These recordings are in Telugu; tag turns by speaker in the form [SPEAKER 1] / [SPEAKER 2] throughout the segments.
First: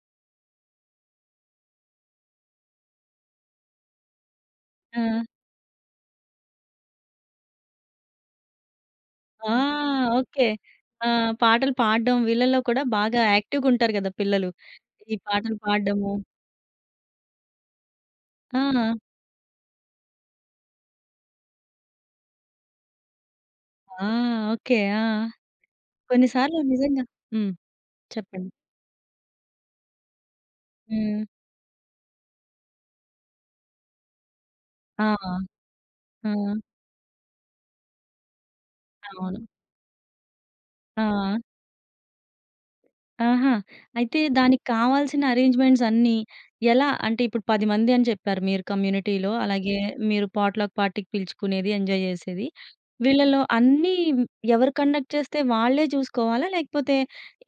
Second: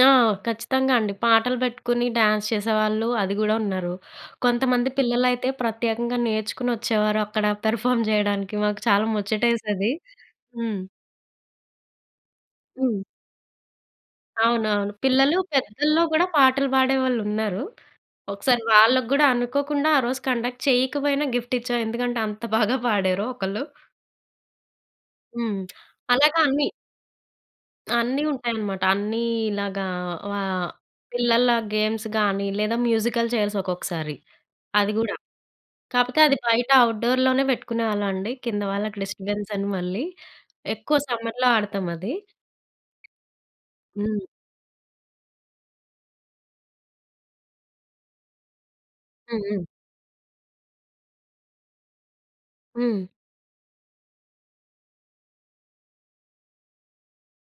[SPEAKER 1] ఆ! ఖచ్చితంగా అండి. పాటలు పెట్టుకొని డ్యాన్స్ చేసేవాళ్ళు అది గూడా ఉన్నారు. కొంతమంది
[SPEAKER 2] ఆ!
[SPEAKER 1] పిల్లలైతే ప్రత్యేకంగా నేర్చుకొనొచ్చేవారు అక్కడ పెర్ఫార్మ్ చేయడానికి మాకు చాలా
[SPEAKER 2] ఆ!
[SPEAKER 1] ముచ్చటేసేది.
[SPEAKER 2] ఓకె.
[SPEAKER 1] హ్మ్.
[SPEAKER 2] ఆహ్, పాటలు పాడడం వీళ్ళలో కూడా
[SPEAKER 1] హ్మ్.
[SPEAKER 2] బాగా యాక్టివ్‌గుంటారు కదా పిల్లలు.
[SPEAKER 1] అవునవును.
[SPEAKER 2] ఈ
[SPEAKER 1] పిల్లలు
[SPEAKER 2] పాటలు
[SPEAKER 1] పెద్దలో
[SPEAKER 2] పాడడము.
[SPEAKER 1] గూడా పాటలు పాడేవాళ్ళున్నారు. ఒకసారి
[SPEAKER 2] ఆ!
[SPEAKER 1] వాళ్ళకి గూడా అనుకోకుండా, ఆ రోజు కండక్ట్ చేయకపోయినా గిఫ్ట్ ఇచ్చాం. ఎందుకంటే అంత బాగా పాడారు ఒకళ్ళు.
[SPEAKER 2] ఆ! ఓకె. ఆ!
[SPEAKER 1] హ్మ్,
[SPEAKER 2] కొన్ని
[SPEAKER 1] అలాగా
[SPEAKER 2] సార్లు
[SPEAKER 1] అన్ని.
[SPEAKER 2] నిజంగా హ్మ్.
[SPEAKER 1] అన్ని
[SPEAKER 2] చెప్పండి.
[SPEAKER 1] ఉంటాయన్నమాట. అన్ని ఇలాగా వా
[SPEAKER 2] హ్మ్.
[SPEAKER 1] పిల్లల గేమ్స్ గాని లేదా మ్యూజికల్ చైర్స్ ఒక్కొక్కసారి. అది
[SPEAKER 2] ఆ!
[SPEAKER 1] గూడా. కాపోతే అది
[SPEAKER 2] హ్మ్.
[SPEAKER 1] బయట ఔట్‌డోర్‌లోనే పెట్టుకునేవాళ్ళమండి. కింద వాళ్ళకి
[SPEAKER 2] అవును.
[SPEAKER 1] డిస్టర్బెన్స్ అని మళ్ళీ. ఎక్కువ
[SPEAKER 2] ఆ!
[SPEAKER 1] సమ్మర్‌లో ఆడతామది.
[SPEAKER 2] ఆహా! అయితే
[SPEAKER 1] హ్మ్.
[SPEAKER 2] దానికి కావాల్సిన అరేంజ్‌మెంట్స్ అన్నీ ఎలా? అంటే, ఇప్పుడు 10 మందని చెప్పారు మీరు కమ్యూనిటీలో.
[SPEAKER 1] హ్మ్. హ్మ్.
[SPEAKER 2] అలాగే మీరు పాట్ లక్ పార్టీకి పిలుచుకునేది ఎంజాయ్ జెసేది.
[SPEAKER 1] హ్మ్.
[SPEAKER 2] వీళ్ళలో అన్నీ ఎవరు కండక్ట్ చేస్తే, వాళ్ళే జూసుకోవాలా? లేకపోతే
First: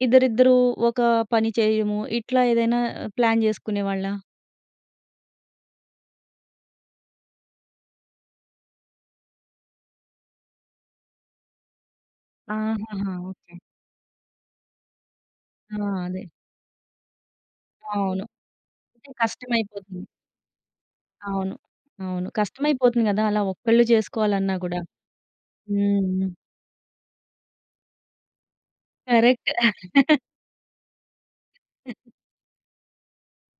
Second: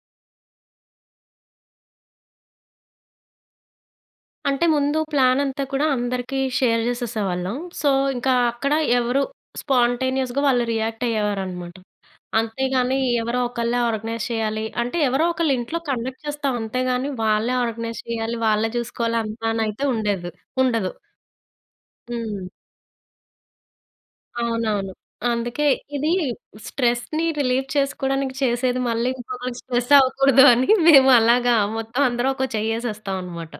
[SPEAKER 2] ఇద్దరిద్దరూ ఒక పని చేయడము, ఇట్లా ఏదైనా ఆహ్, ప్లాన్ చేసుకునేవాళ్ళా?
[SPEAKER 1] అంటే ముందు ప్లానంతా కూడా అందరికి షేర్ చేసేసేవాళ్ళం. సో ఇంకా అక్కడ ఎవరూ స్పాంటేనియస్‌గా వాళ్ళు రియాక్ట్ అయ్యేవారన్నమాట. అంతేగాని
[SPEAKER 2] ఆహాహా!
[SPEAKER 1] ఎవరో
[SPEAKER 2] ఓకె.
[SPEAKER 1] ఒకళ్ళే ఆర్గనైజ్ చేయాలి అంటే ఎవరో ఒకళ్ళ
[SPEAKER 2] ఆ!
[SPEAKER 1] ఇంట్లో కండక్ట్
[SPEAKER 2] అదే.
[SPEAKER 1] చేస్తాం. అంతేగాని వాళ్ళే ఆర్గనైజ్
[SPEAKER 2] అవును.
[SPEAKER 1] చేయాలి. వాళ్ళే
[SPEAKER 2] అదే
[SPEAKER 1] చూసుకోవాలంతా అని అయితే
[SPEAKER 2] కష్టమైపోతుంది.
[SPEAKER 1] ఉండేదు ఉండదు.
[SPEAKER 2] అవును. అవును.
[SPEAKER 1] హ్మ్.
[SPEAKER 2] కష్టమైపోతుంది గదా! అలా ఒక్కళ్ళే చేసుకోవాలన్నా గూడా.
[SPEAKER 1] అవునవును. అందుకే ఇది
[SPEAKER 2] హ్మ్.
[SPEAKER 1] స్ట్రెస్‌ని రిలీఫ్ చేసుకోవడానికి చేసేది మళ్ళీ
[SPEAKER 2] కరెక్ట్.
[SPEAKER 1] ఇంకొకరికి స్ట్రెస్ అవ్వకూడదని మేము అలాగా మొత్తమందరం ఒక చెయ్యేసేస్తామన్నమాట.